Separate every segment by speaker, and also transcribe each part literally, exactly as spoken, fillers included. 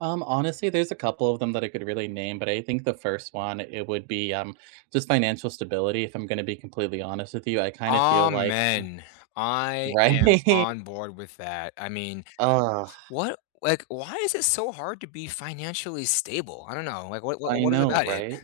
Speaker 1: Um, honestly, there's a couple of them that I could really name, but I think the first one it would be, um, just financial stability, if I'm gonna be completely honest with you, I kind of feel like ugh
Speaker 2: Amen. I am
Speaker 1: right?
Speaker 2: on board with that, I mean,
Speaker 1: Ugh.
Speaker 2: what like, why is it so hard to be financially stable? I don't know, like, what what
Speaker 1: I
Speaker 2: what is
Speaker 1: know,
Speaker 2: about it?
Speaker 1: right?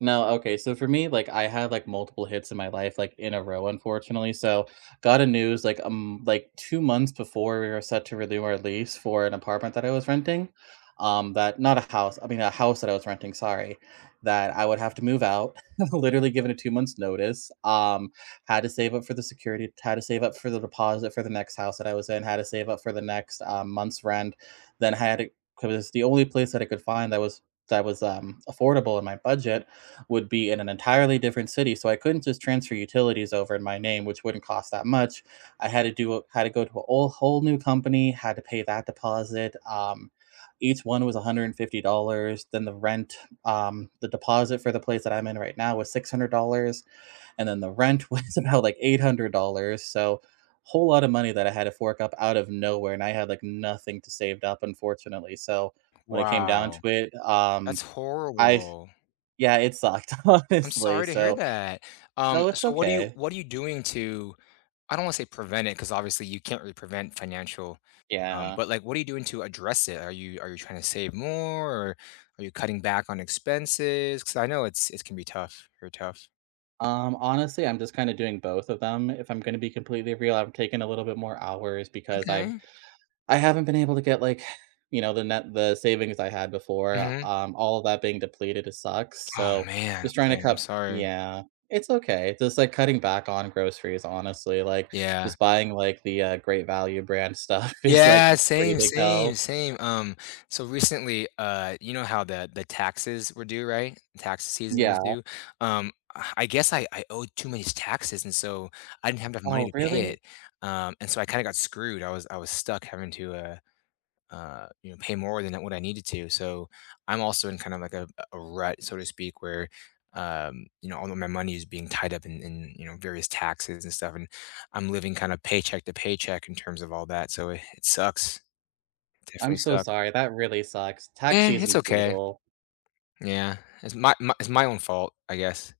Speaker 1: No, okay, so, for me, like, I had, like, multiple hits in my life, like, in a row, unfortunately so, got a news like a m like two months before we were set to renew our lease for an apartment that I was renting, um, that not a house, I mean a house that I was renting, sorry, that I would have to move out, literally given a two months notice, um, had to save up for the security, had to save up for the deposit for the next house that I was in, had to save up for the next, uh, month's rent. Then I had to 'cause the only place that I could find that was that was, um, affordable in my budget would be in an entirely different city, so, I couldn't just transfer utilities over in my name, which wouldn't cost that much. I had to do a had to go to a whole new company, had to pay that deposit, um, each one was a hundred fifty dollars, then the rent, um, the deposit for the place that I'm in right now was six hundred dollars, and then the rent was about, like, eight hundred dollars. So, whole lotta money that I had to fork up out of nowhere, and I had, like, nothing to saved up, unfortunately so, when it came down to
Speaker 2: Wow!
Speaker 1: it, um,
Speaker 2: That's
Speaker 1: I
Speaker 2: horrible.
Speaker 1: yeah. It sucked,
Speaker 2: I'm
Speaker 1: honestly.
Speaker 2: sorry to hear
Speaker 1: So
Speaker 2: that, um,
Speaker 1: no, it's
Speaker 2: so, what are you
Speaker 1: okay.
Speaker 2: what are you doing to I don't wanna say prevent it 'cause, obviously, you can't really prevent financial, um
Speaker 1: Yeah.
Speaker 2: but, like, what are you doing to address it? Are you are you trying to save more, or are you cutting back on expenses? 'Cause I know it's it's gonna be tough, very tough.
Speaker 1: Um, honestly, I'm just kinda doing both of them. If I'm gonna be completely real, I'm taking a little bit more hours because I've
Speaker 2: Okay.
Speaker 1: I haven't been able to get, like, you know, the net the savings I had before,
Speaker 2: Mhm.
Speaker 1: um, all of that being depleted sucks,
Speaker 2: Oh,
Speaker 1: so,
Speaker 2: man.
Speaker 1: just trying to
Speaker 2: Okay, I'm
Speaker 1: cut
Speaker 2: sorry.
Speaker 1: yeah, it's okay, just like cutting back on groceries, honestly, like,
Speaker 2: Yeah.
Speaker 1: just buying, like, the, uh, Great Value brand stuff is, like,
Speaker 2: Yeah,
Speaker 1: pretty
Speaker 2: same,
Speaker 1: big
Speaker 2: same,
Speaker 1: help.
Speaker 2: same, um, so, recently, uh, you know how the the taxes were due, right? Tax season was
Speaker 1: Yeah.
Speaker 2: due, um, I guess I I owed too many taxes, and so, I didn't have enough money
Speaker 1: Oh,
Speaker 2: to pay
Speaker 1: really?
Speaker 2: it, uh, and so, I kinda got screwed, I was I was stuck having to, uh, uh, you know, pay more than what I needed to so, I'm also in kind of like a a rut, so to speak, where, um, you know, all of my money is being tied up in in, you know, various taxes and stuff, and I'm living kinda paycheck to paycheck in terms of all that, so it sucks.
Speaker 1: I'm
Speaker 2: Definitely
Speaker 1: so
Speaker 2: suck.
Speaker 1: sorry, that really sucks, tax
Speaker 2: Yeah, it's
Speaker 1: season's
Speaker 2: okay.
Speaker 1: brutal.
Speaker 2: Yeah, it's my my it's my own fault, I guess.